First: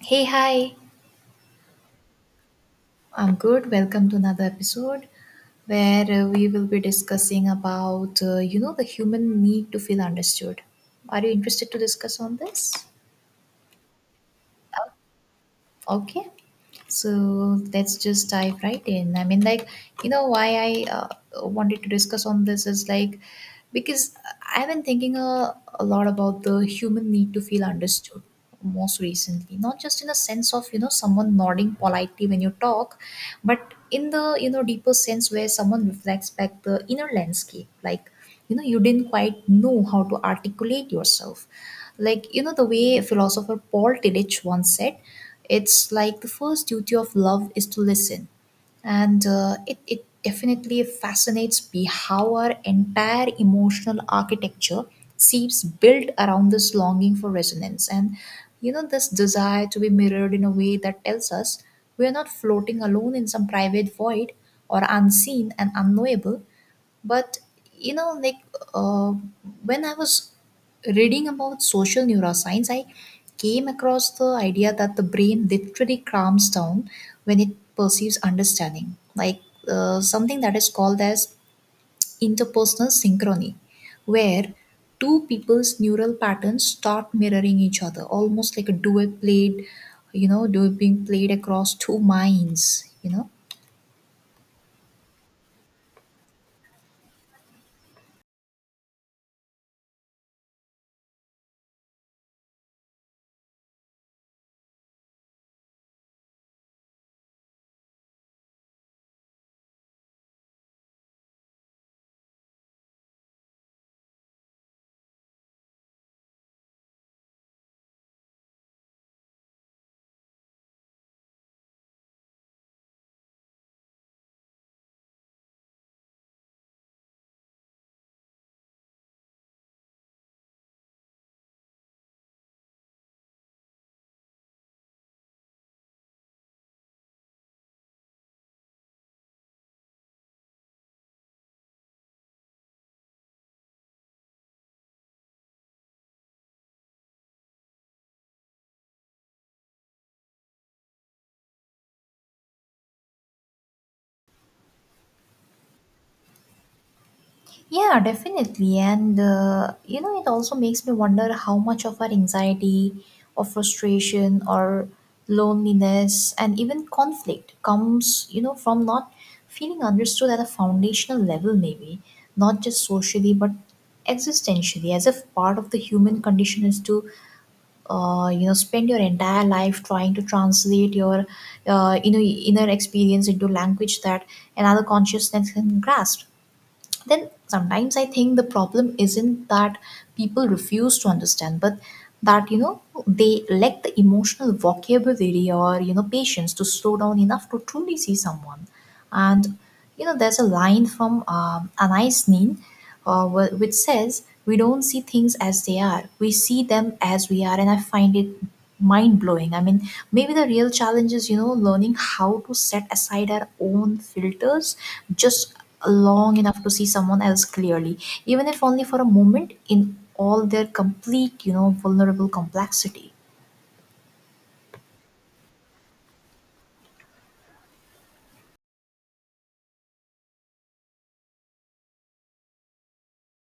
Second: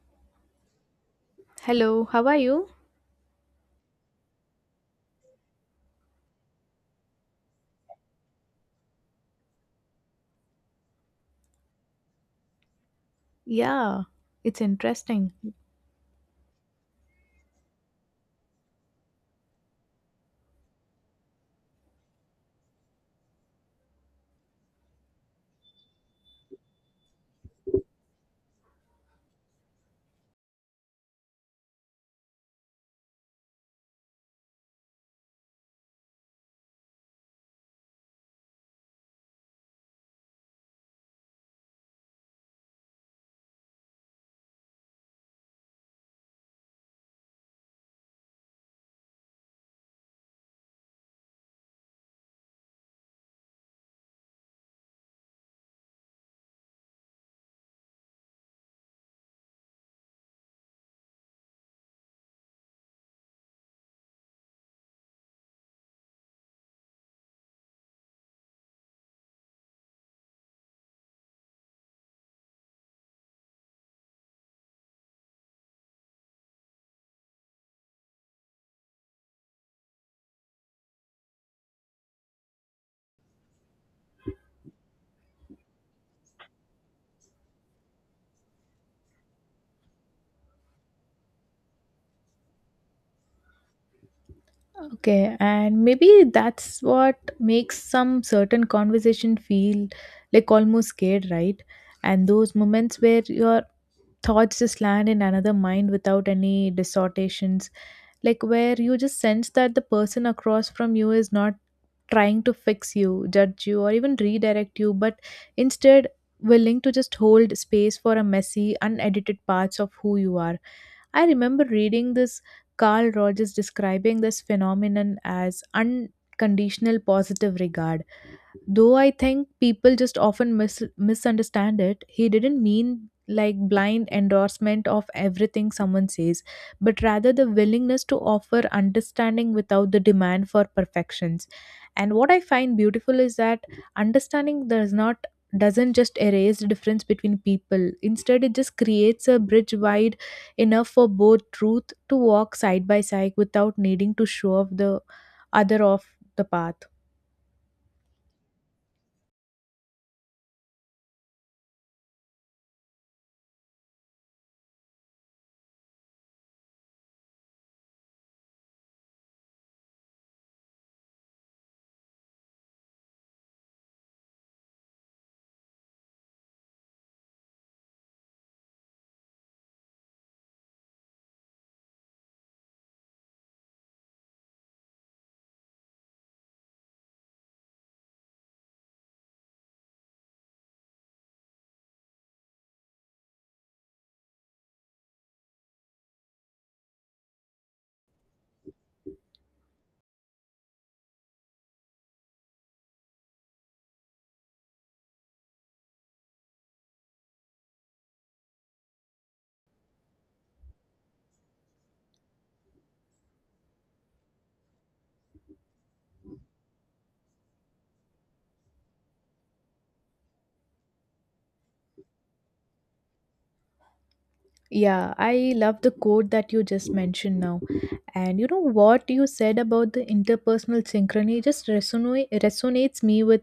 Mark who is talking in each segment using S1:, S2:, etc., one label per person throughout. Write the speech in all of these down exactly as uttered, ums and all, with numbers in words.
S1: Hey, hi.
S2: Hello, how are you?
S1: I'm good. Welcome to another episode where uh, we will be discussing about, uh, you know, the human need to feel understood. Are you interested to discuss on this?
S2: Yeah, it's interesting.
S1: Okay. So let's just dive right in. I mean, like, you know, why I uh, wanted to discuss on this is like, because I've been thinking a, a lot about the human need to feel understood most recently, not just in a sense of, you know, someone nodding politely when you talk, but in the, you know, deeper sense where someone reflects back the inner landscape. Like, you know, you didn't quite know how to articulate yourself. Like, you know, the way philosopher Paul Tillich once said, it's like the first duty of love is to listen. And uh, it, it definitely fascinates me how our entire emotional architecture seems built around this longing for resonance and, you know, this desire to be mirrored in a way that tells us we are not floating alone in some private void or unseen and unknowable, but you know, like uh, when I was reading about social neuroscience, I came across the idea that the brain literally calms down when it perceives understanding, like uh, something that is called as interpersonal synchrony, where two people's neural patterns start mirroring each other, almost like a duet played, you know, duet being played across two minds, you know.
S2: Okay, and maybe that's what makes some certain conversation feel like almost scared, right? And those moments where your thoughts just land in another mind without any distortions, like where you just sense that the person across from you is not trying to fix you, judge you, or even redirect you, but instead willing to just hold space for a messy, unedited parts of who you are. I remember reading this Carl Rogers describing this phenomenon as unconditional positive regard. Though I think people just often mis- misunderstand it, he didn't mean like blind endorsement of everything someone says, but rather the willingness to offer understanding without the demand for perfections. And what I find beautiful is that understanding does not doesn't just erase the difference between people. Instead, it just creates a bridge wide enough for both truth to walk side by side without needing to show off the other off the path.
S1: Yeah, definitely. And, uh, you know, it also makes me wonder how much of our anxiety or frustration or loneliness and even conflict comes, you know, from not feeling understood at a foundational level, maybe, not just socially, but existentially, as if part of the human condition is to, uh, you know, spend your entire life trying to translate your, uh, you know, inner experience into language that another consciousness can grasp. Then sometimes I think the problem isn't that people refuse to understand, but that, you know, they lack the emotional vocabulary or, you know, patience to slow down enough to truly see someone. And, you know, there's a line from um, Anais Nin uh, wh- which says we don't see things as they are, we see them as we are, and I find it mind blowing. I mean, maybe the real challenge is, you know, learning how to set aside our own filters just long enough to see someone else clearly, even if only for a moment, in all their complete, you know, vulnerable complexity.
S2: Yeah, I love the quote that you just mentioned now. And you know what you said about the interpersonal synchrony just resonate, resonates me with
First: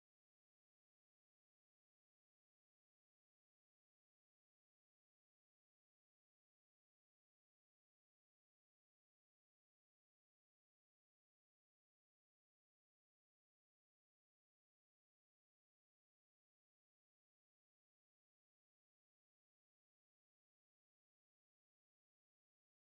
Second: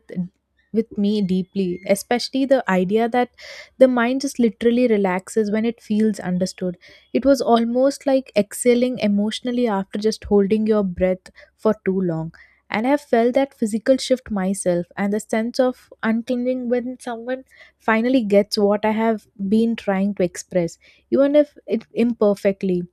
S2: with me deeply, especially the idea that the mind just literally relaxes when it feels understood. It was almost like exhaling emotionally after just holding your breath for too long. And I have felt that physical shift myself and the sense of unclenching when someone finally gets what I have been trying to express even if it imperfectly.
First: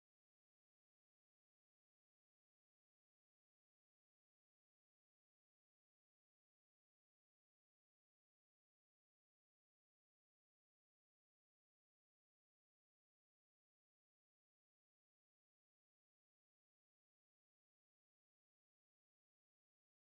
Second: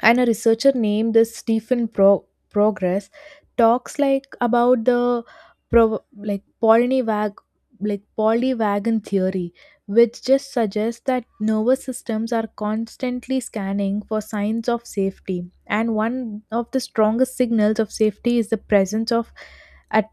S2: And a researcher named this Stephen Pro- Progress talks like about the pro- like polynivag like polywagon theory, which just suggests that nervous systems are constantly scanning for signs of safety. And one of the strongest signals of safety is the presence of at-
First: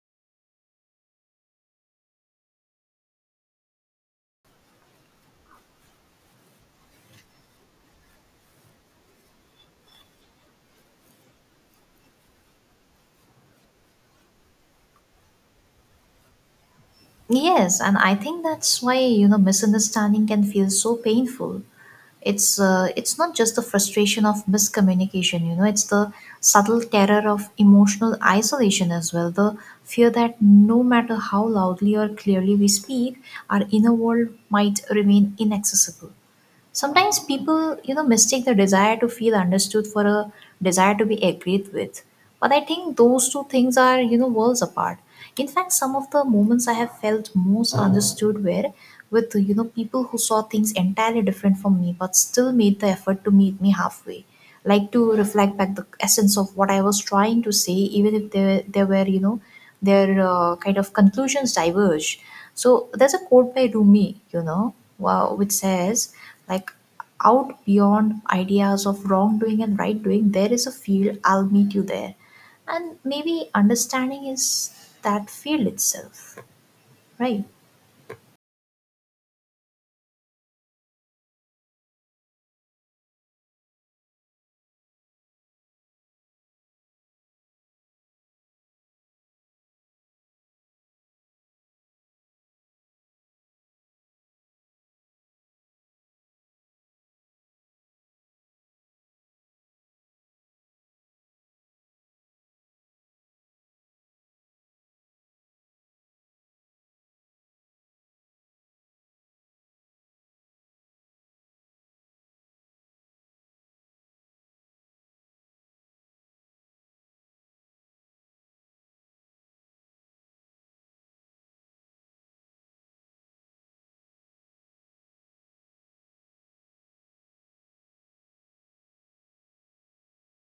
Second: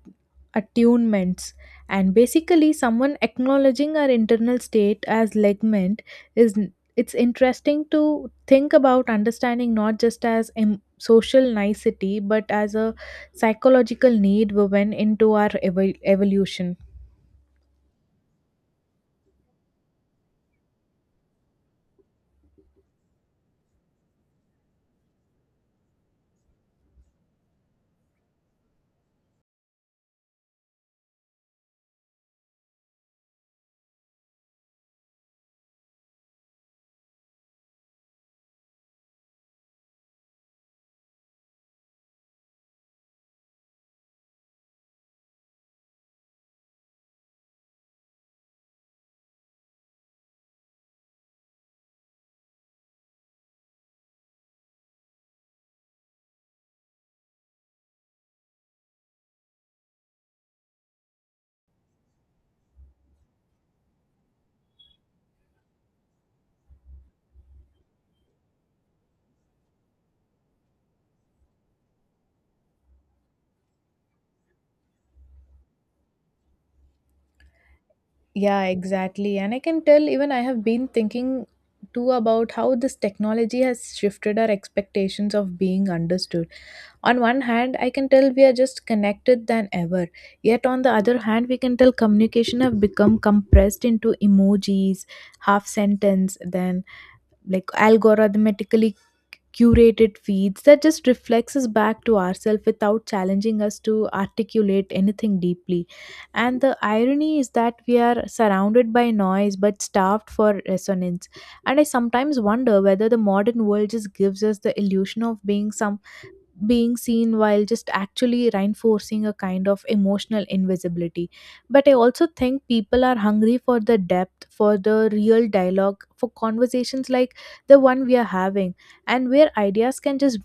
S2: attunements. And basically, someone acknowledging our internal state as legment is it's interesting to think about understanding not just as a social nicety but as a psychological need woven into our evo- evolution.
S1: Yes, and I think that's why, you know, misunderstanding can feel so painful. It's uh, it's not just the frustration of miscommunication, you know, it's the subtle terror of emotional isolation as well. The fear that no matter how loudly or clearly we speak, our inner world might remain inaccessible. Sometimes people, you know, mistake the desire to feel understood for a desire to be agreed with. But I think those two things are, you know, worlds apart. In fact, some of the moments I have felt most understood were with, you know, people who saw things entirely different from me but still made the effort to meet me halfway. Like to reflect back the essence of what I was trying to say, even if there, there were, you know, their uh, kind of conclusions diverge. So there's a quote by Rumi, you know, wow, which says, like, out beyond ideas of wrongdoing and right doing, there is a field, I'll meet you there. And maybe understanding is that field itself, right?
S2: Yeah, exactly, and I can tell even I have been thinking too about how this technology has shifted our expectations of being understood. On one hand, I can tell we are just connected than ever, yet on the other hand we can tell communication have become compressed into emojis, half sentence, then like algorithmically curated feeds that just reflects us back to ourselves without challenging us to articulate anything deeply. And the irony is that we are surrounded by noise but starved for resonance. And I sometimes wonder whether the modern world just gives us the illusion of being some being seen while just actually reinforcing a kind of emotional invisibility. But I also think people are hungry for the depth, for the real dialogue, for conversations like the one we are having, and where ideas can just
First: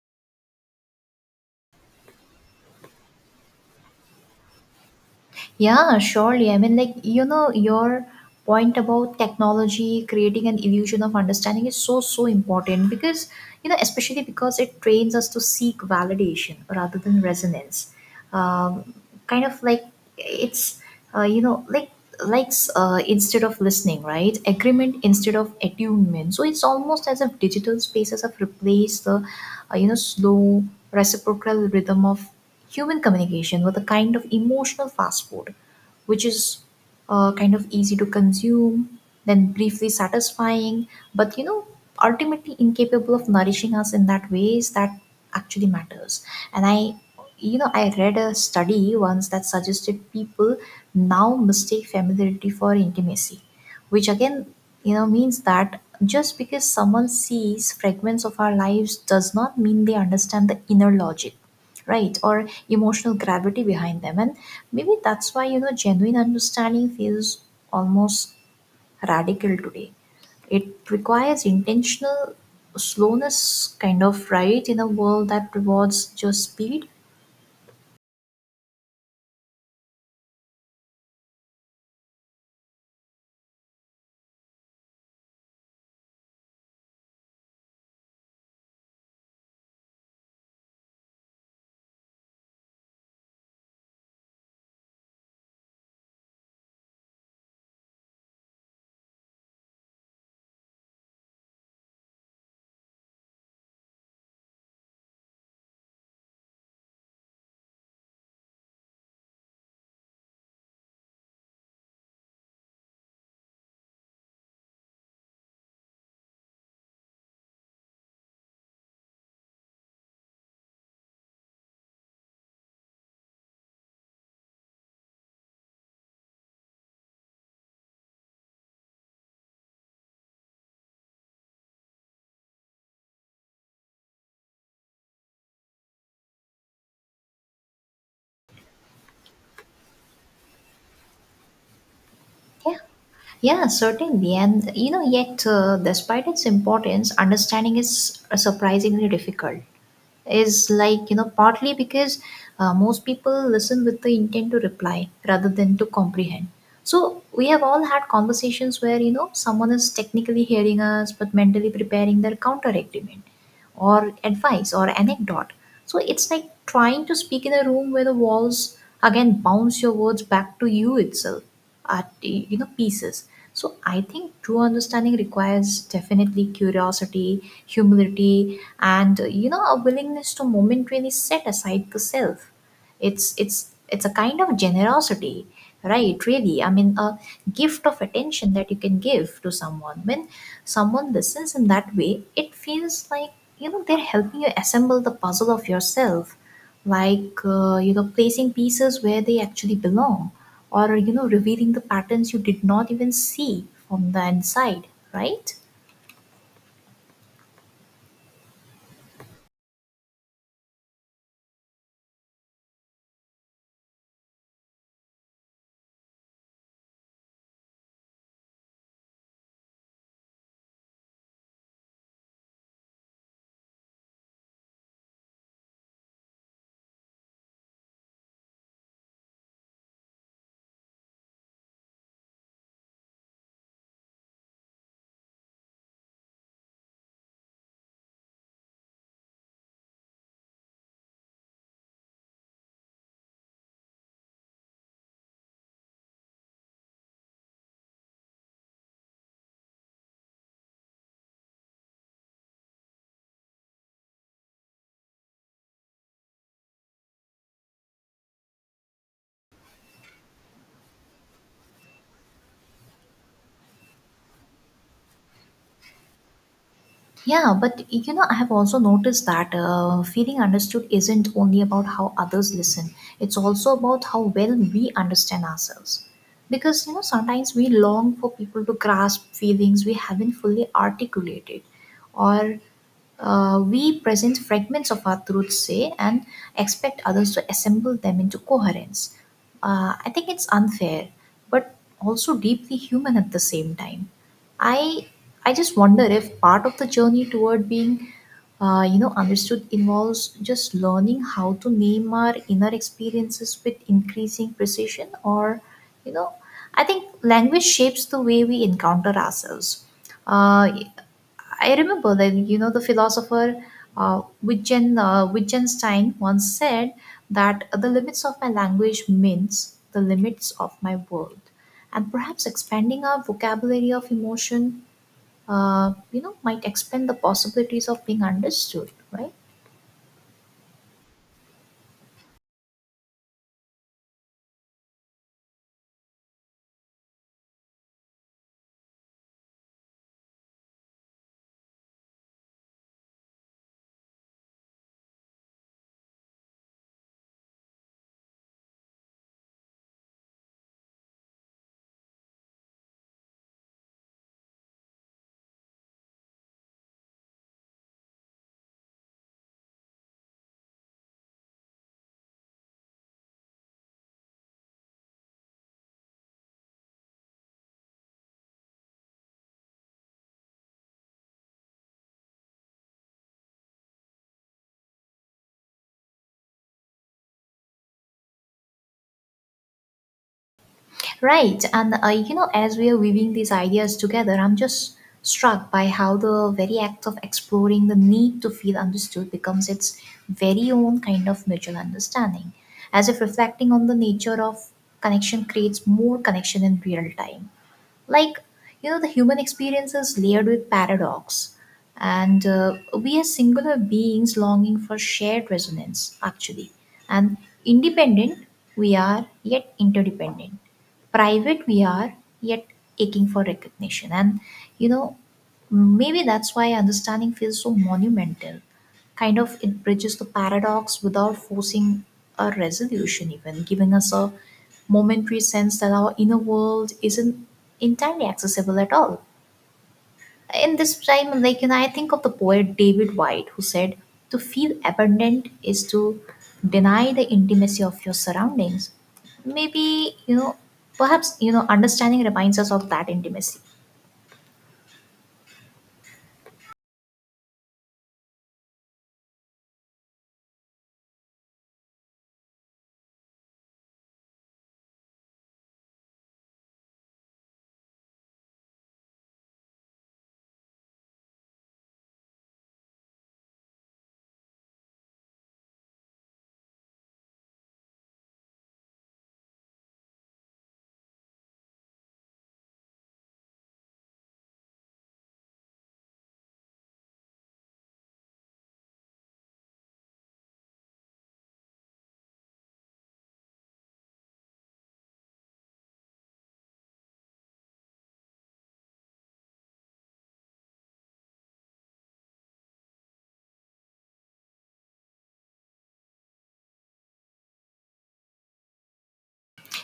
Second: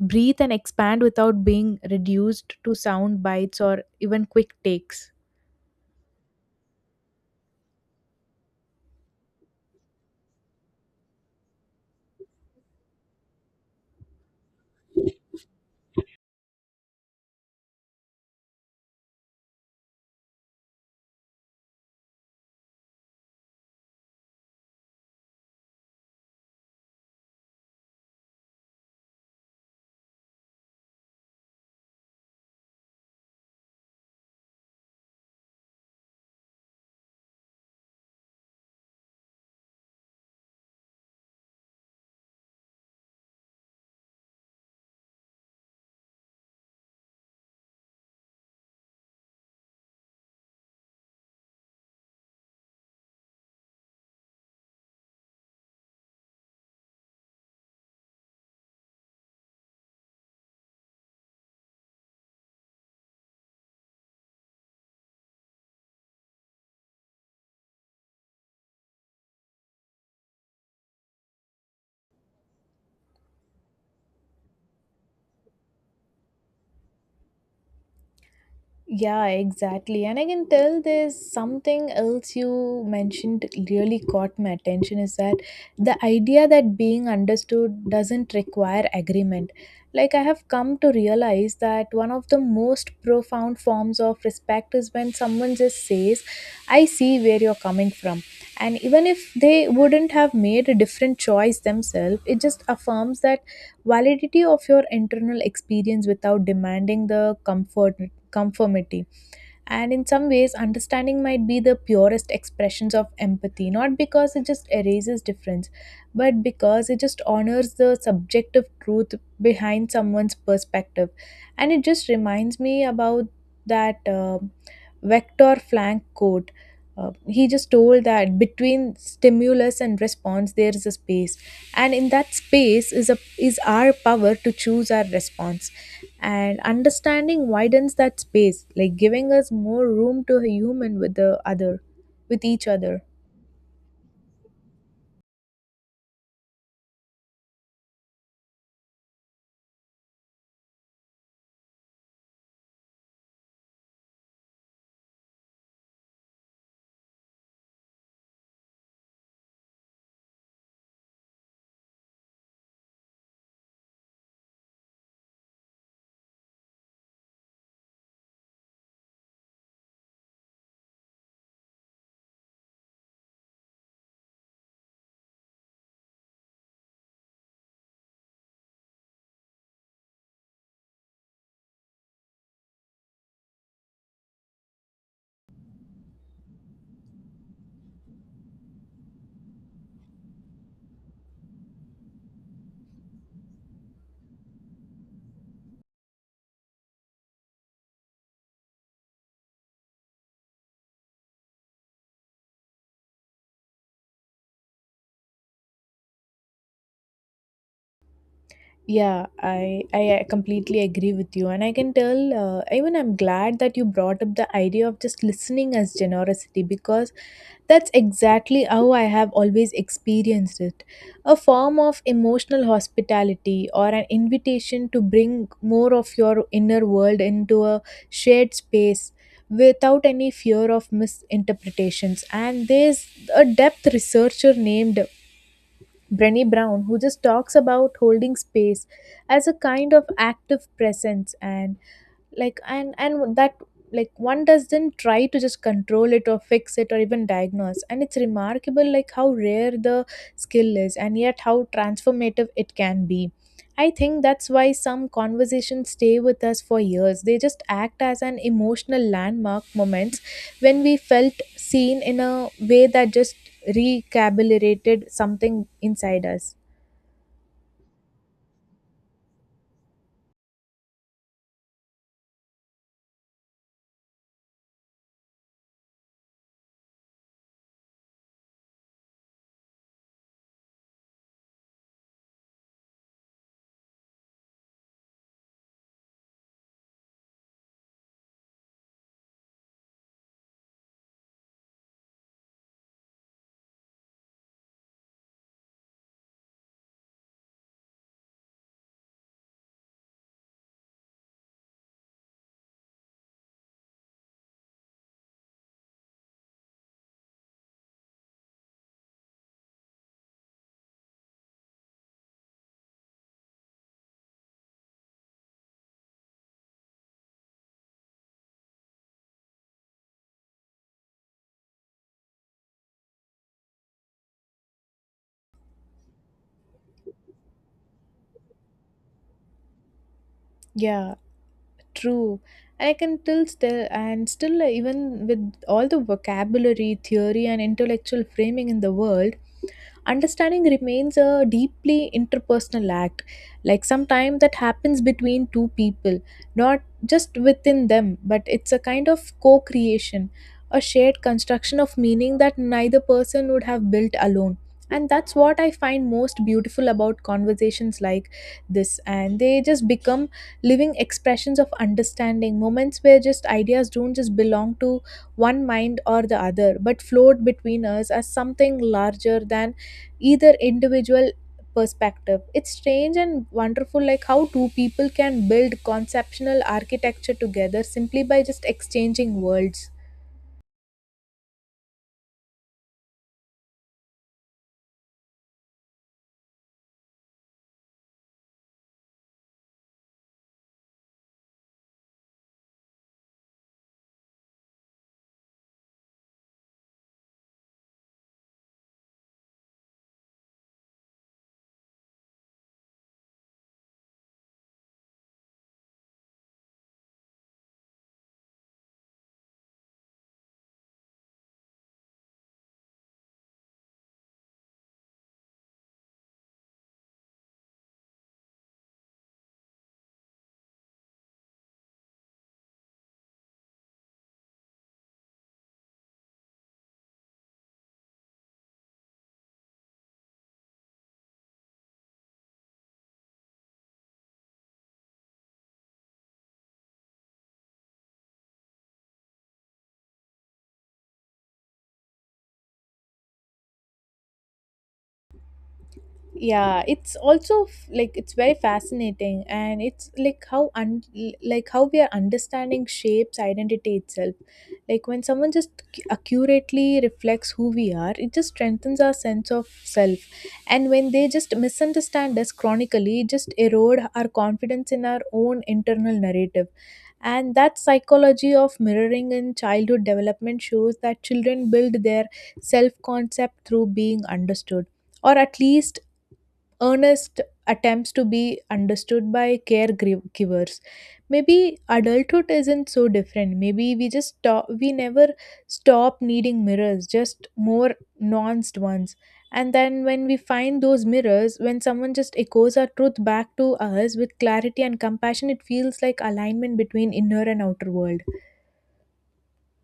S2: breathe and expand without being reduced to sound bites or even quick takes.
S1: Yeah, surely. I mean, like, you know, your point about technology creating an illusion of understanding is so, so important because, you know, especially because it trains us to seek validation rather than resonance. Um, kind of like it's, uh, you know, like, likes uh, instead of listening, right? Agreement instead of attunement. So it's almost as if digital spaces have replaced the, uh, you know, slow reciprocal rhythm of human communication was a kind of emotional fast food, which is uh, kind of easy to consume, then briefly satisfying, but, you know, ultimately incapable of nourishing us in that ways that actually matters. And I, you know, I read a study once that suggested people now mistake familiarity for intimacy, which again, you know, means that just because someone sees fragments of our lives does not mean they understand the inner logic, right, or emotional gravity behind them. And maybe that's why, you know, genuine understanding feels almost radical today. It requires intentional slowness, kind of, right, in a world that rewards just speed.
S2: Yeah, exactly. And I can tell there's something else you mentioned really caught my attention is that the idea that being understood doesn't require agreement. Like, I have come to realize that one of the most profound forms of respect is when someone just says, I see where you're coming from. And even if they wouldn't have made a different choice themselves, it just affirms that validity of your internal experience without demanding the comfort conformity. And in some ways, understanding might be the purest expressions of empathy, not because it just erases difference, but because it just honors the subjective truth behind someone's perspective. And it just reminds me about that uh, Vector Frank quote. Uh, he just told that between stimulus and response, there is a space. And in that space is a is our power to choose our response and understanding widens that space like giving us more room to human with the other with each
S1: Yeah,
S2: other.
S1: yeah, certainly. And you know, yet, uh, despite its importance, understanding is uh, surprisingly difficult. Is like, you know, partly because uh, most people listen with the intent to reply rather than to comprehend. So we have all had conversations where, you know, someone is technically hearing us but mentally preparing their counter argument or advice or anecdote. So it's like trying to speak in a room where the walls again bounce your words back to you itself, art you know pieces. So I think true understanding requires definitely curiosity, humility, and, uh, you know, a willingness to momentarily set aside the self. It's it's it's a kind of generosity, right, really. I mean, a gift of attention that you can give to someone. When someone listens in that way, it feels like, you know, they're helping you assemble the puzzle of yourself, like, uh, you know, placing pieces where they actually belong, or, you know, revealing the patterns you did not even see from the inside, right?
S2: Yeah, I I completely agree with you, and I can tell. Uh, even I'm glad that you brought up the idea of just listening as generosity because that's exactly how I have always experienced it. A form of emotional hospitality or an invitation to bring more of your inner world into a shared space without any fear of misinterpretations. And there's a depth researcher named Brenny Brown, who just talks about holding space as a kind of active presence and like and and that like one doesn't try to just control it or fix it or even diagnose, and it's remarkable like how rare the skill is and yet how transformative it can be. I think that's why some conversations stay with us for years. They just act as an emotional landmark moments when we felt seen in a way that just recalibrated something inside us.
S1: Yeah, but you know, I have also noticed that uh, feeling understood isn't only about how others listen, it's also about how well we understand ourselves. Because you know, sometimes we long for people to grasp feelings we haven't fully articulated, or uh, we present fragments of our truths, say, and expect others to assemble them into coherence. Uh, I think it's unfair, but also deeply human at the same time. I I just wonder if part of the journey toward being, uh, you know, understood involves just learning how to name our inner experiences with increasing precision, or, you know, I think language shapes the way we encounter ourselves. Uh, I remember that, you know, the philosopher uh, Wittgen, uh, Wittgenstein once said that the limits of my language means the limits of my world, and perhaps expanding our vocabulary of emotion, uh, you know, might expand the possibilities of being understood, right?
S2: Yeah, true. I can till still and still uh, Even with all the vocabulary, theory and intellectual framing in the world, understanding remains a deeply interpersonal act, like sometimes that happens between two people, not just within them, but it's a kind of co creation, a shared construction of meaning that neither person would have built alone. And that's what I find most beautiful about conversations like this. And they just become living expressions of understanding, moments where just ideas don't just belong to one mind or the other, but flowed between us as something larger than either individual perspective. It's strange and wonderful like how two people can build conceptual architecture together simply by just exchanging words.
S1: Right, and uh, you know, as we are weaving these ideas together, I'm just struck by how the very act of exploring the need to feel understood becomes its very own kind of mutual understanding, as if reflecting on the nature of connection creates more connection in real time. Like, you know, the human experience is layered with paradox, and uh, we are singular beings longing for shared resonance, actually, and independent we are, yet interdependent, private we are, yet aching for recognition. And, you know, maybe that's why understanding feels so monumental, kind of. It bridges the paradox without forcing a resolution, even giving us a momentary sense that our inner world isn't entirely accessible at all in this time. Like, you know, I think of the poet David White, who said to feel abundant is to deny the intimacy of your surroundings. Maybe, you know, perhaps, you know, understanding reminds us of that intimacy.
S2: Yeah, it's also f- like it's very fascinating and it's like how un- like how we are understanding shapes identity itself. Like when someone just cu- accurately reflects who we are, it just strengthens our sense of self. And when they just misunderstand us chronically, it just erode our confidence in our own internal narrative. And that psychology of mirroring in childhood development shows that children build their self concept through being understood, or at least earnest attempts to be understood by caregivers. Maybe adulthood isn't so different. Maybe we just stop we never stop needing mirrors, just more nuanced ones. And then when we find those mirrors, when someone just echoes our truth back to us with clarity and compassion, it feels like alignment between inner and outer world.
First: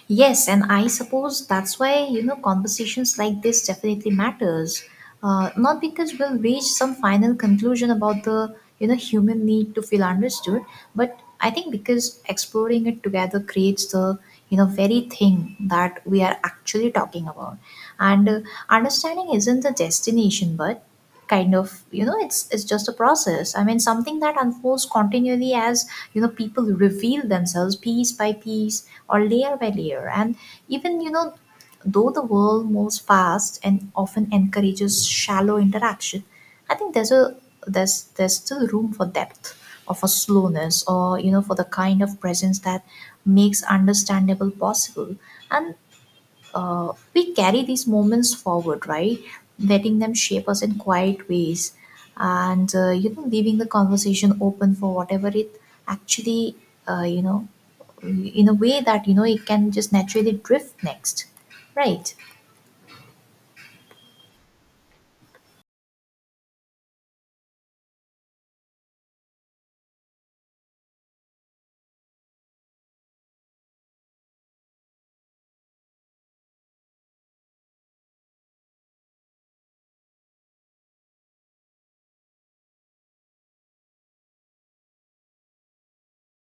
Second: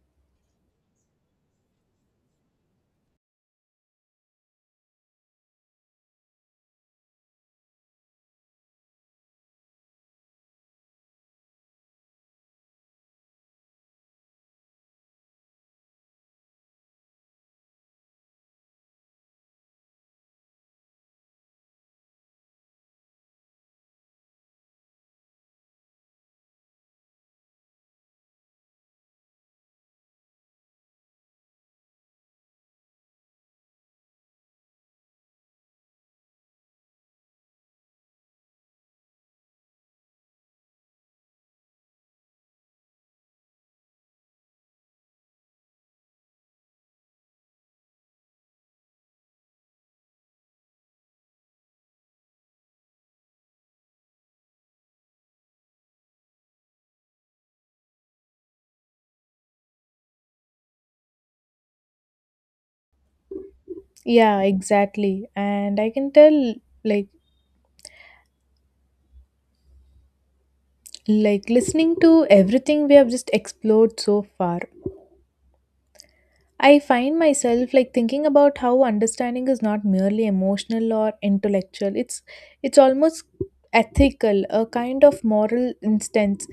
S1: Yes, and I suppose that's why, you know, conversations like this definitely matters. Uh, not because we'll reach some final conclusion about the, you know, human need to feel understood, but I think because exploring it together creates the, you know, very thing that we are actually talking about. And uh, understanding isn't the destination, but kind of, you know, it's it's just a process. I mean, something that unfolds continually as, you know, people reveal themselves piece by piece or layer by layer. And even, you know, though the world moves fast and often encourages shallow interaction, I think there's a there's there's still room for depth, or for slowness, or, you know, for the kind of presence that makes understandable possible. And uh, we carry these moments forward, right? Letting them shape us in quiet ways, and, uh, you know, leaving the conversation open for whatever it actually, uh, you know, in a way that, you know, it can just naturally drift next, right?
S2: Yeah, exactly, and I can tell, like like listening to everything we have just explored so far, I find myself like thinking about how understanding is not merely emotional or intellectual. It's it's almost ethical, a kind of moral instance,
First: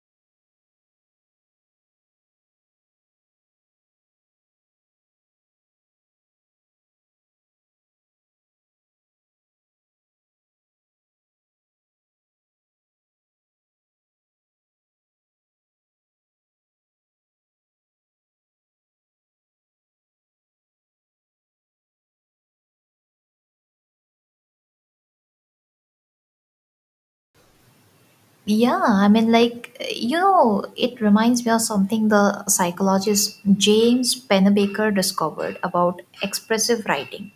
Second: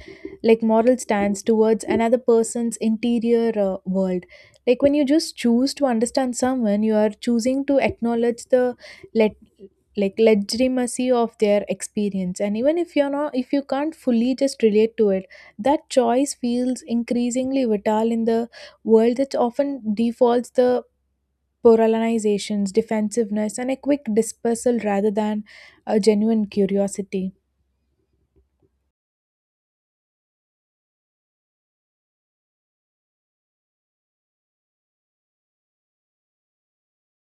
S2: like moral stance towards another person's interior uh, world. Like when you just choose to understand someone, you are choosing to acknowledge the let like legitimacy of their experience, and even if you're not if you can't fully just relate to it, that choice feels increasingly vital in the world that often defaults the polarizations, defensiveness, and a quick dispersal rather than a genuine curiosity.
S1: Yeah, I mean, like, you know, it reminds me of something the psychologist James Pennebaker discovered about expressive writing.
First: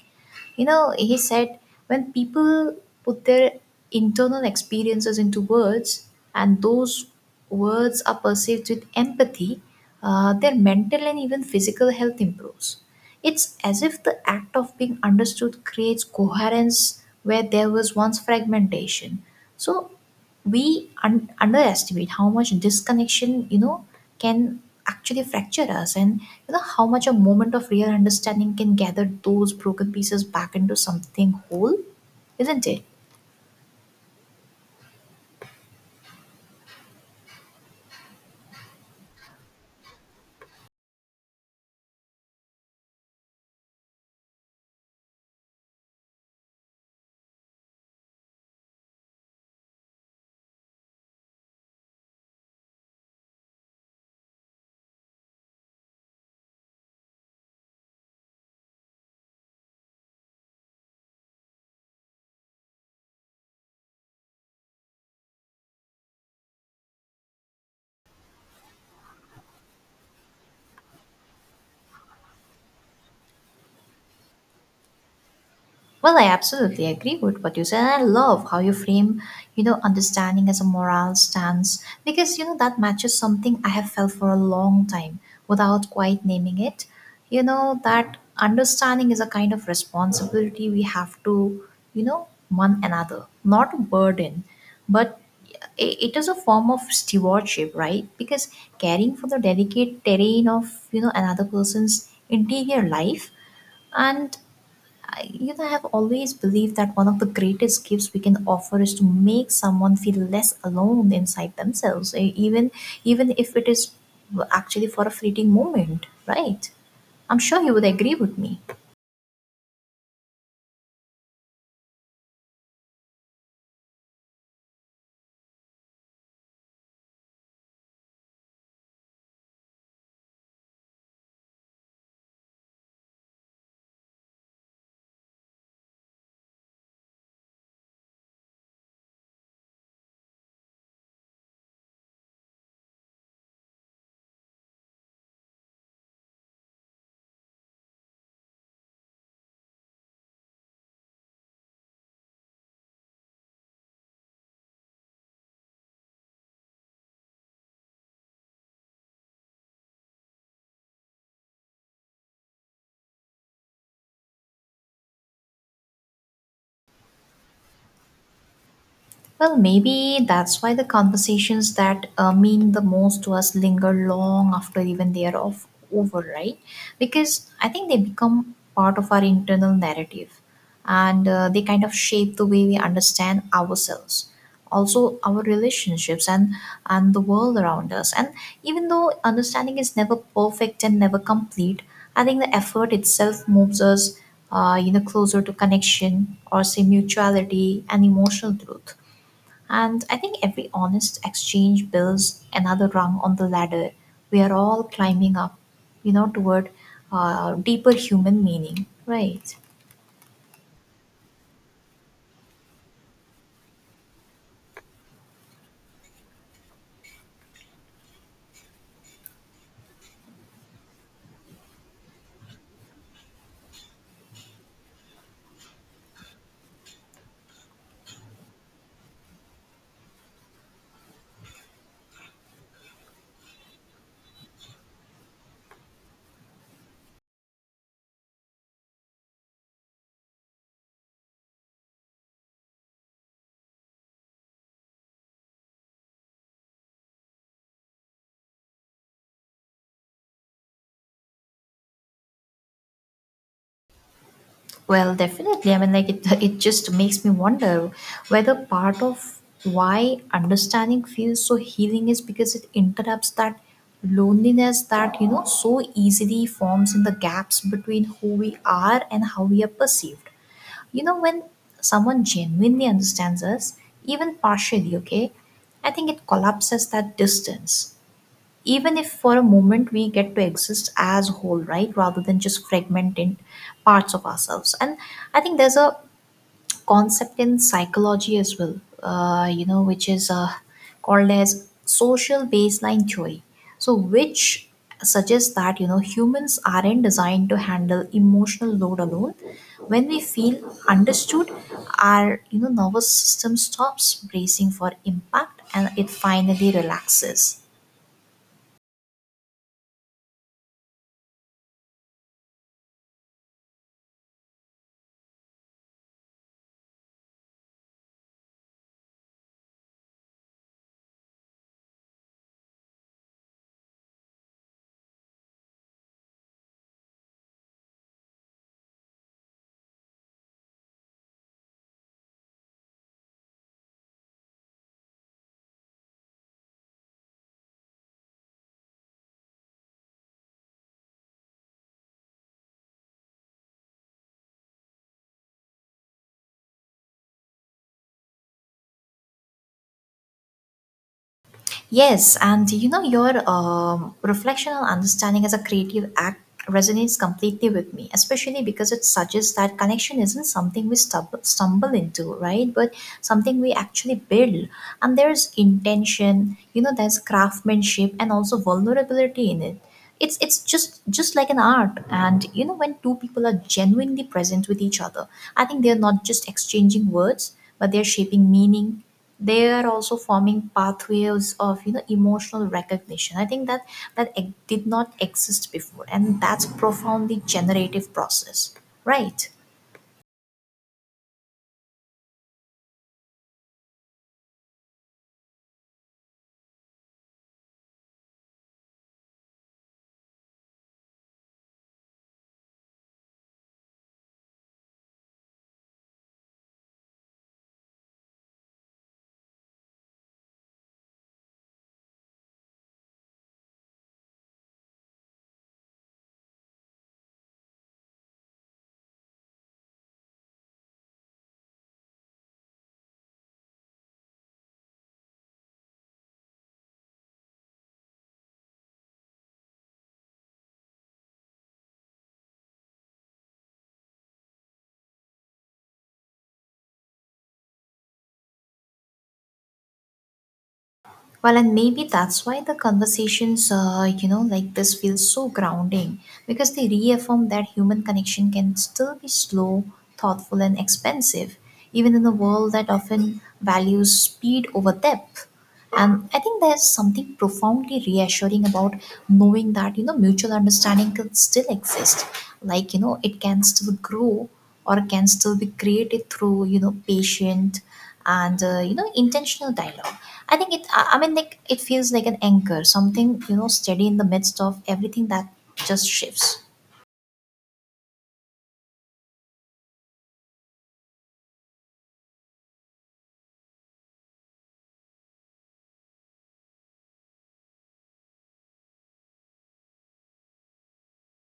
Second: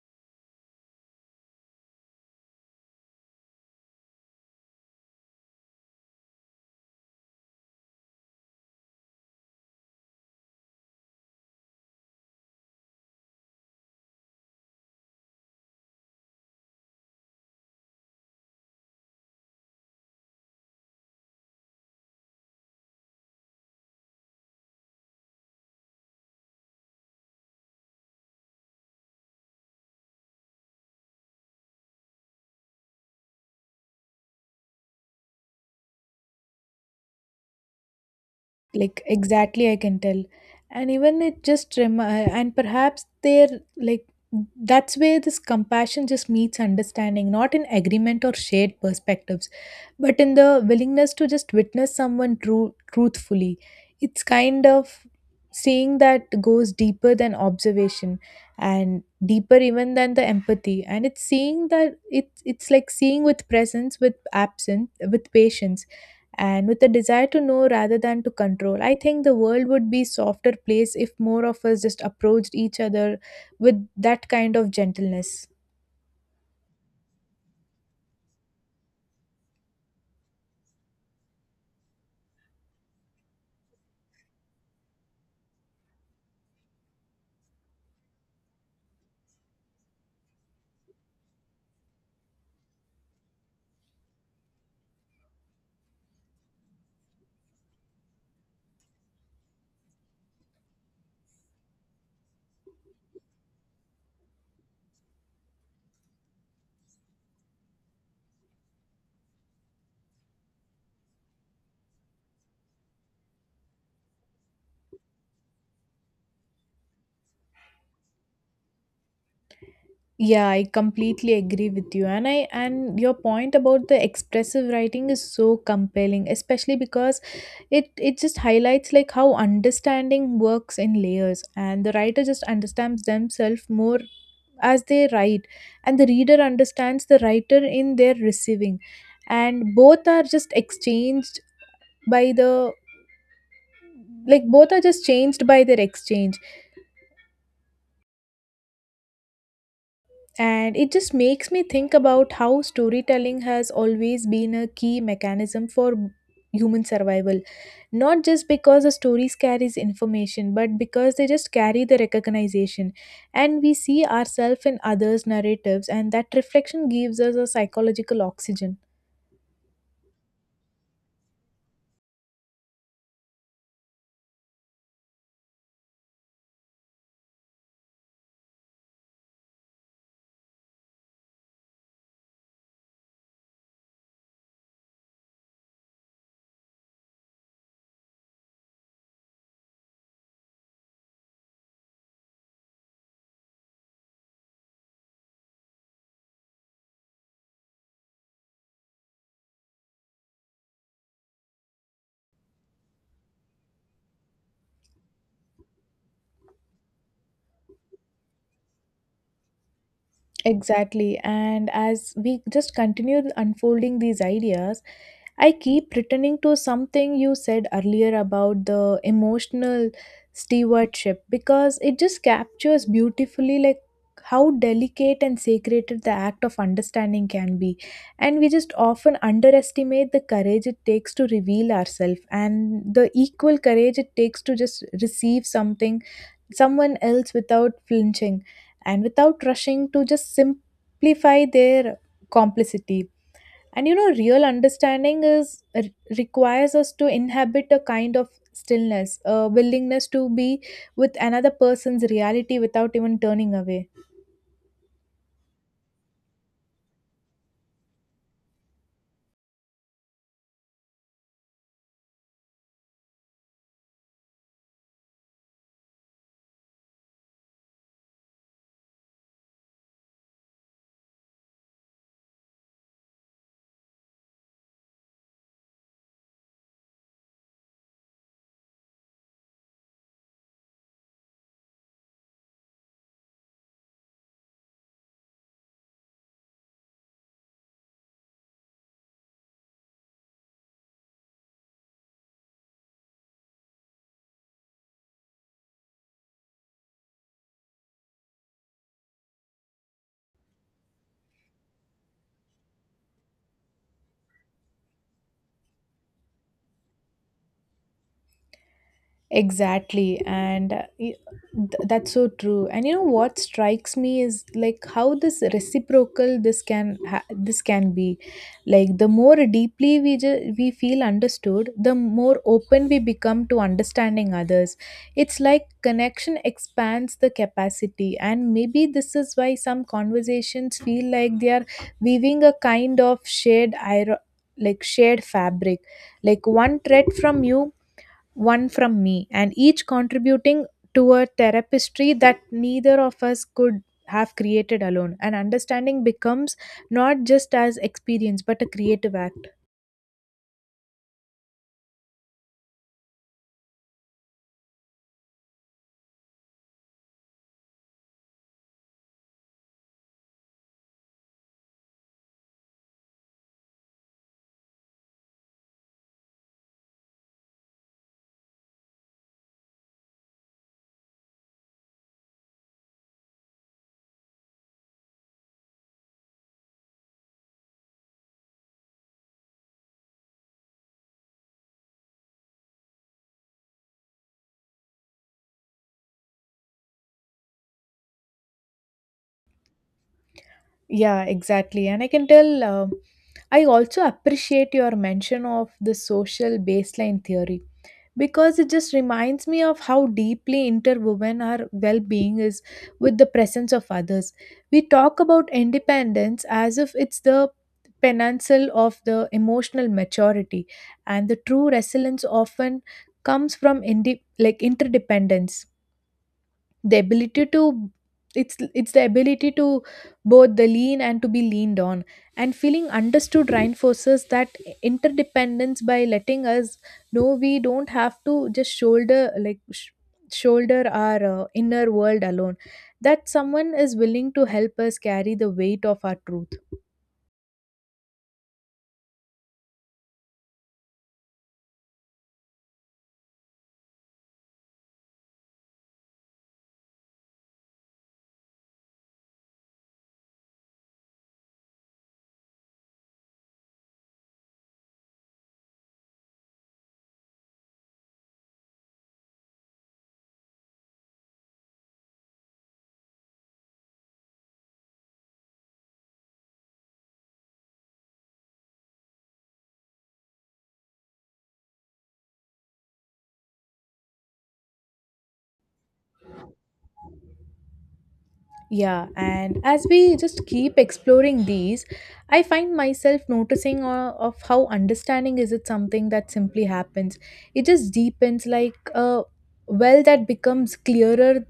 S1: You know, he said when people put their internal experiences into words, and those words are perceived with empathy, uh, their mental and even physical health improves. It's as if the act of being understood creates coherence where there was once fragmentation. So, we un- underestimate how much disconnection, you know can actually fracture us, and you know how much a moment of real understanding can gather those broken pieces back into something whole, isn't it?
S2: Like exactly, I can tell. And even it just remi- and perhaps they're like that's where this compassion just meets understanding, not in agreement or shared perspectives, but in the willingness to just witness someone true truthfully. It's kind of seeing that goes deeper than observation, and deeper even than the empathy. And it's seeing that it's it's like seeing with presence, with absence, with patience, and with a desire to know rather than to control. I think the world would be softer place if more of us just approached each other with that kind of gentleness.
S1: Well, I absolutely agree with what you said. And I love how you frame, you know, understanding as a moral stance because, you know, that matches something I have felt for a long time without quite naming it. You know, that understanding is a kind of responsibility we have to, you know, one another, not a burden, but i- it is a form of stewardship, right? Because caring for the delicate terrain of, you know, another person's interior life. And I, you know, I have always believed that one of the greatest gifts we can offer is to make someone feel less alone inside themselves, e- even even if it is actually for a fleeting moment, right? I'm sure you would agree with me.
S2: Yeah, I completely agree with you, and I and your point about the expressive writing is so compelling, especially because it it just highlights like how understanding works in layers. And the writer just understands themselves more as they write, and the reader understands the writer in their receiving. And both are just exchanged by the like both are just changed by their exchange. And it just makes me think about how storytelling has always been a key mechanism for human survival, not just because the stories carries information, but because they just carry the recognition. And we see ourselves in others narratives, and that reflection gives us a psychological oxygen.
S1: Well, maybe that's why the conversations that uh, mean the most to us linger long after, even they are off, over, right? Because I think they become part of our internal narrative, and uh, they kind of shape the way we understand ourselves, also our relationships, and and the world around us. And even though understanding is never perfect and never complete, I think the effort itself moves us, uh, you know, closer to connection, or say mutuality and emotional truth. And I think every honest exchange builds another rung on the ladder. We are all climbing up, you know, toward uh, deeper human meaning, right?
S2: Exactly. And as we just continue unfolding these ideas, I keep returning to something you said earlier about the emotional stewardship because it just captures beautifully like how delicate and sacred the act of understanding can be. And we just often underestimate the courage it takes to reveal ourselves, and the equal courage it takes to just receive something someone else without flinching and without rushing to just simplify their complicity. And you know real understanding is re- requires us to inhabit a kind of stillness, a willingness to be with another person's reality without even turning away.
S1: Well, definitely. I mean, like it, it just makes me wonder whether part of why understanding feels so healing is because it interrupts that loneliness that, you know, so easily forms in the gaps between who we are and how we are perceived. You know, when someone genuinely understands us, even partially, okay, I think it collapses that distance. Even if for a moment we get to exist as whole, right, rather than just fragmented parts of ourselves. And I think there's a concept in psychology as well, uh, you know, which is uh, called as social baseline theory, so which suggests that, you know, humans aren't designed to handle emotional load alone. When we feel understood, our, you know, nervous system stops bracing for impact and it finally relaxes.
S2: Exactly, and uh, y- th- that's so true. And you know what strikes me is like how this reciprocal this can ha- this can be. Like the more deeply we ju- we feel understood, the more open we become to understanding others. It's like connection expands the capacity, and maybe this is why some conversations feel like they are weaving a kind of shared iron, like shared fabric, like one thread from you, one from me, and each contributing to a tapestry that neither of us could have created alone. And understanding becomes not just as experience but a creative act.
S1: Yes, and you know, your um, reflection understanding as a creative act resonates completely with me, especially because it suggests that connection isn't something we stub- stumble into, right? But something we actually build. And there's intention, you know, there's craftsmanship and also vulnerability in it. It's, it's just just like an art. And you know, when two people are genuinely present with each other, I think they're not just exchanging words, but they're shaping meaning. They are also forming pathways of, you know, emotional recognition. I think that that ex- did not exist before, and that's profoundly generative process, right?
S2: Yeah, exactly. And I can tell. um I also appreciate your mention of the social baseline theory because it just reminds me of how deeply interwoven our well being is with the presence of others. We talk about independence as if it's the penantial of the emotional maturity, and the true resilience often comes from indi- like interdependence, the ability to, it's it's the ability to both the lean and to be leaned on, and feeling understood reinforces that interdependence by letting us know we don't have to just shoulder, like sh- shoulder our uh, inner world alone, that someone is willing to help us carry the weight of our truth.
S1: Well, and maybe that's why the conversations, uh, you know, like this feels so grounding, because they reaffirm that human connection can still be slow, thoughtful, and expensive, even in a world that often values speed over depth. And I think there's something profoundly reassuring about knowing that, you know, mutual understanding can still exist. Like, you know, it can still grow or can still be created through, you know, patient and uh, you know, intentional dialogue. I think it i I mean, like, it feels like an anchor, something, you know, steady in the midst of everything that just shifts.
S2: Yeah, and as we just keep exploring these, I find myself noticing uh, of how understanding is it something that simply happens. It just deepens like a well that becomes clearer,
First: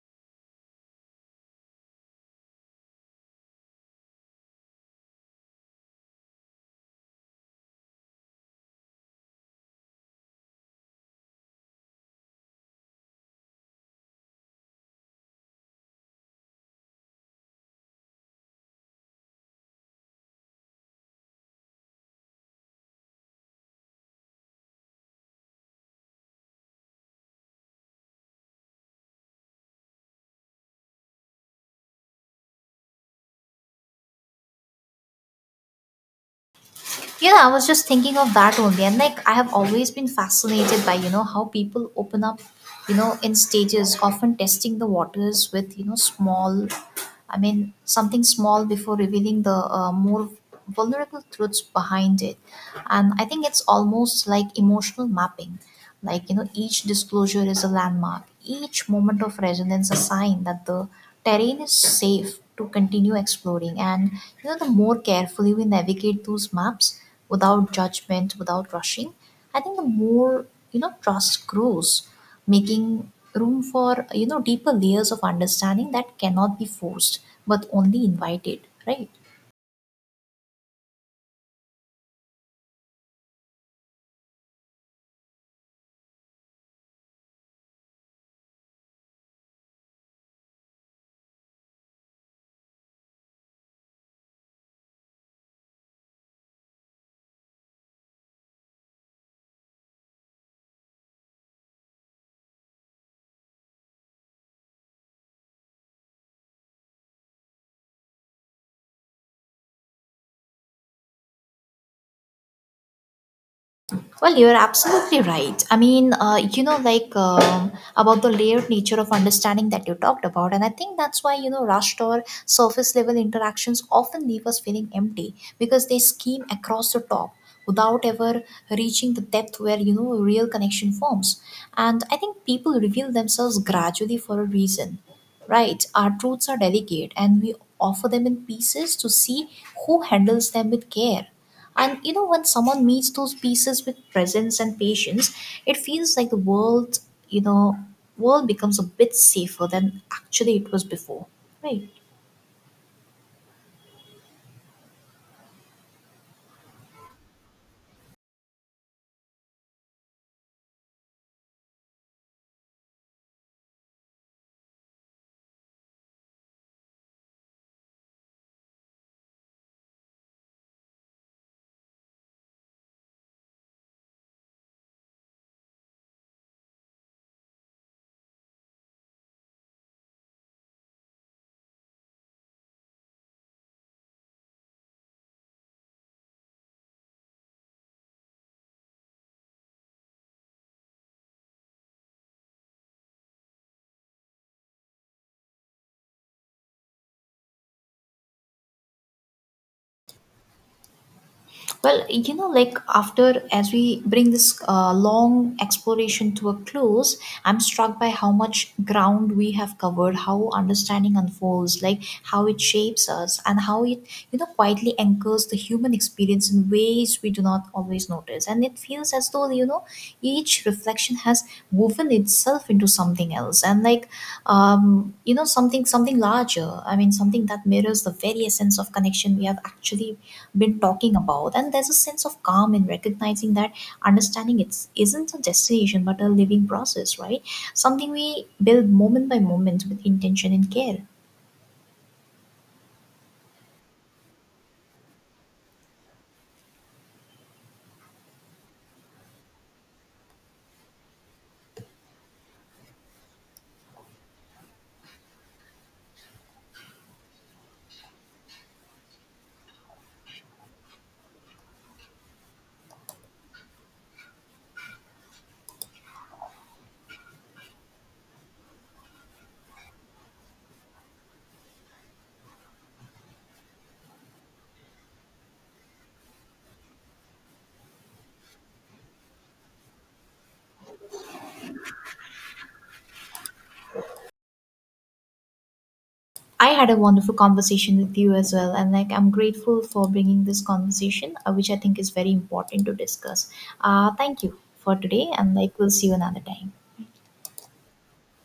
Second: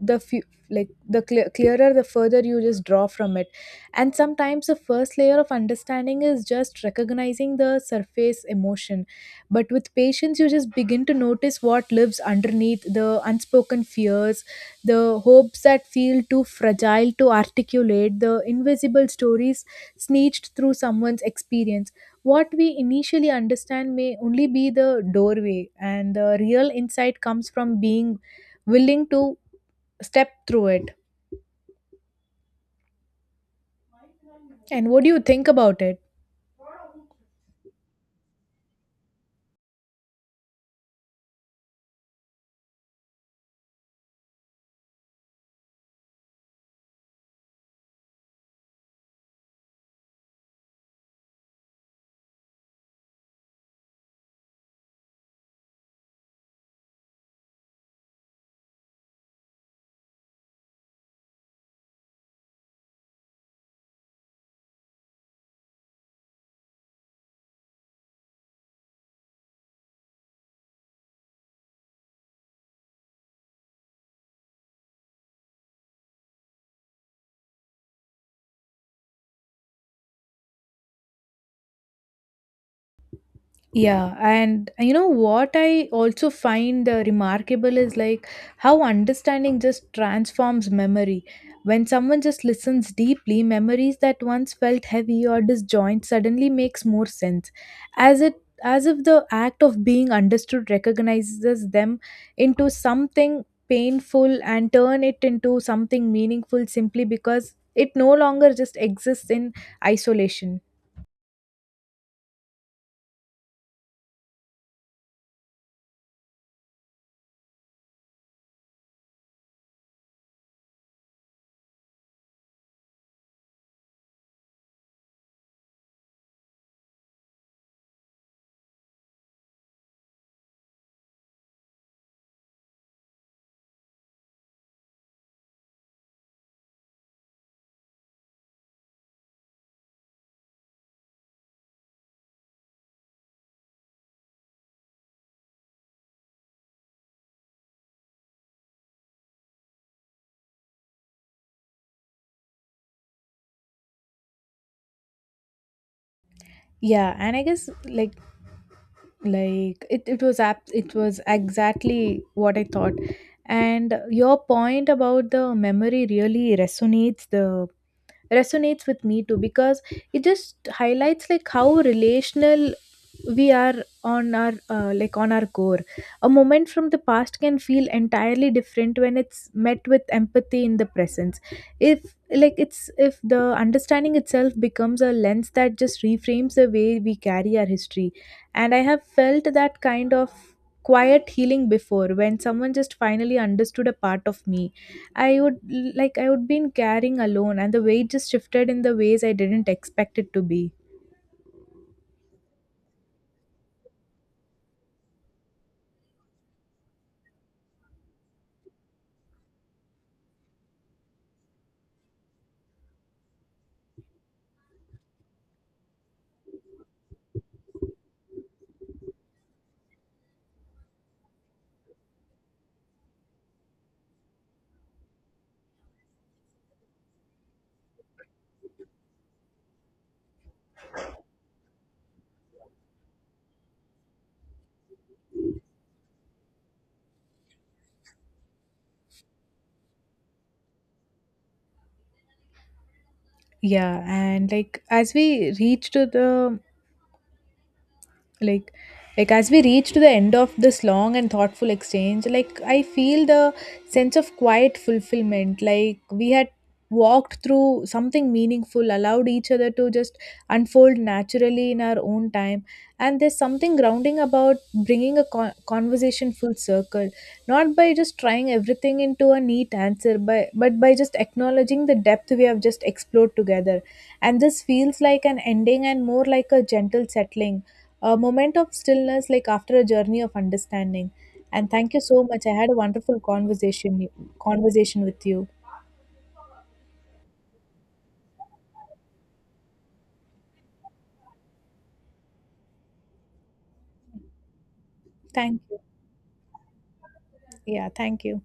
S2: the few like the clear, clearer the further you just draw from it. And sometimes the first layer of understanding is just recognizing the surface emotion, but with patience you just begin to notice what lives underneath: the unspoken fears, the hopes that feel too fragile to articulate, the invisible stories sneaked through someone's experience. What we initially understand may only be the doorway, and the real insight comes from being willing to step through it. And what do you think about it?
S1: You know, I was just thinking of that only, and like I have always been fascinated by, you know, how people open up, you know, in stages, often testing the waters with, you know, small, I mean something small, before revealing the uh, more vulnerable truths behind it. And I think it's almost like emotional mapping, like, you know, each disclosure is a landmark, each moment of resonance a sign that the terrain is safe to continue exploring. And you know, the more carefully we navigate those maps, without judgment, without rushing, I think the more, you know, trust grows, making room for, you know, deeper layers of understanding that cannot be forced but only invited, right?
S2: Yeah, and uh, you know what I also find uh, remarkable is like how understanding just transforms memory. When someone just listens deeply, memories that once felt heavy or disjoint suddenly makes more sense, as it as if the act of being understood recognizes them into something painful and turn it into something meaningful simply because it no longer just exists in isolation.
S1: Well, you're absolutely right. I mean, uh, you know, like um, about the layered nature of understanding that you talked about. And I think that's why, you know, rushed or surface level interactions often leave us feeling empty, because they skim across the top without ever reaching the depth where, you know, real connection forms. And I think people reveal themselves gradually for a reason, right? Our truths are delicate, and we offer them in pieces to see who handles them with care. And you know, when someone meets those pieces with presence and patience, it feels like the world, you know, world becomes a bit safer than actually it was before. Right.
S2: Yeah, and I guess like, like it, it was app it was exactly what I thought. And your point about the memory really resonates, the resonates with me too, because it just highlights like how relational we are on our uh, like on our core. A moment from the past can feel entirely different when it's met with empathy in the presence, if like it's, if the understanding itself becomes a lens that just reframes the way we carry our history. And I have felt that kind of quiet healing before, when someone just finally understood a part of me I would, like I would been carrying alone, and the weight just shifted in the ways I didn't expect it to be.
S1: Well, you know, like after, as we bring this uh, long exploration to a close, I'm struck by how much ground we have covered, how understanding unfolds, like how it shapes us, and how it, you know, quietly anchors the human experience in ways we do not always notice. And it feels as though, you know, each reflection has woven itself into something else, and like, um, you know, something something larger. I mean, something that mirrors the very essence of connection we have actually been talking about. And there's a sense of calm in recognizing that understanding, it's not a destination but a living process, right, something we build moment by moment with intention and care.
S2: Yeah, and like as we reached to the like like as we reach to the end of this long and thoughtful exchange, like I feel the sense of quiet fulfillment, like we had walked through something meaningful, allowed each other to just unfold naturally in our own time. And there's something grounding about bringing a con- conversation full circle, not by just trying everything into a neat answer, but but by just acknowledging the depth we have just explored together. And this feels like an ending and more like a gentle settling, a moment of stillness like after a journey of understanding. And thank you so much, I had a wonderful conversation conversation with you.
S1: I had a wonderful conversation with you as well, and like I'm grateful for bringing this conversation, uh, which I think is very important to discuss. Uh, thank you for today, and
S2: Thank you.
S1: like we'll see you another time.
S2: Yeah, thank you.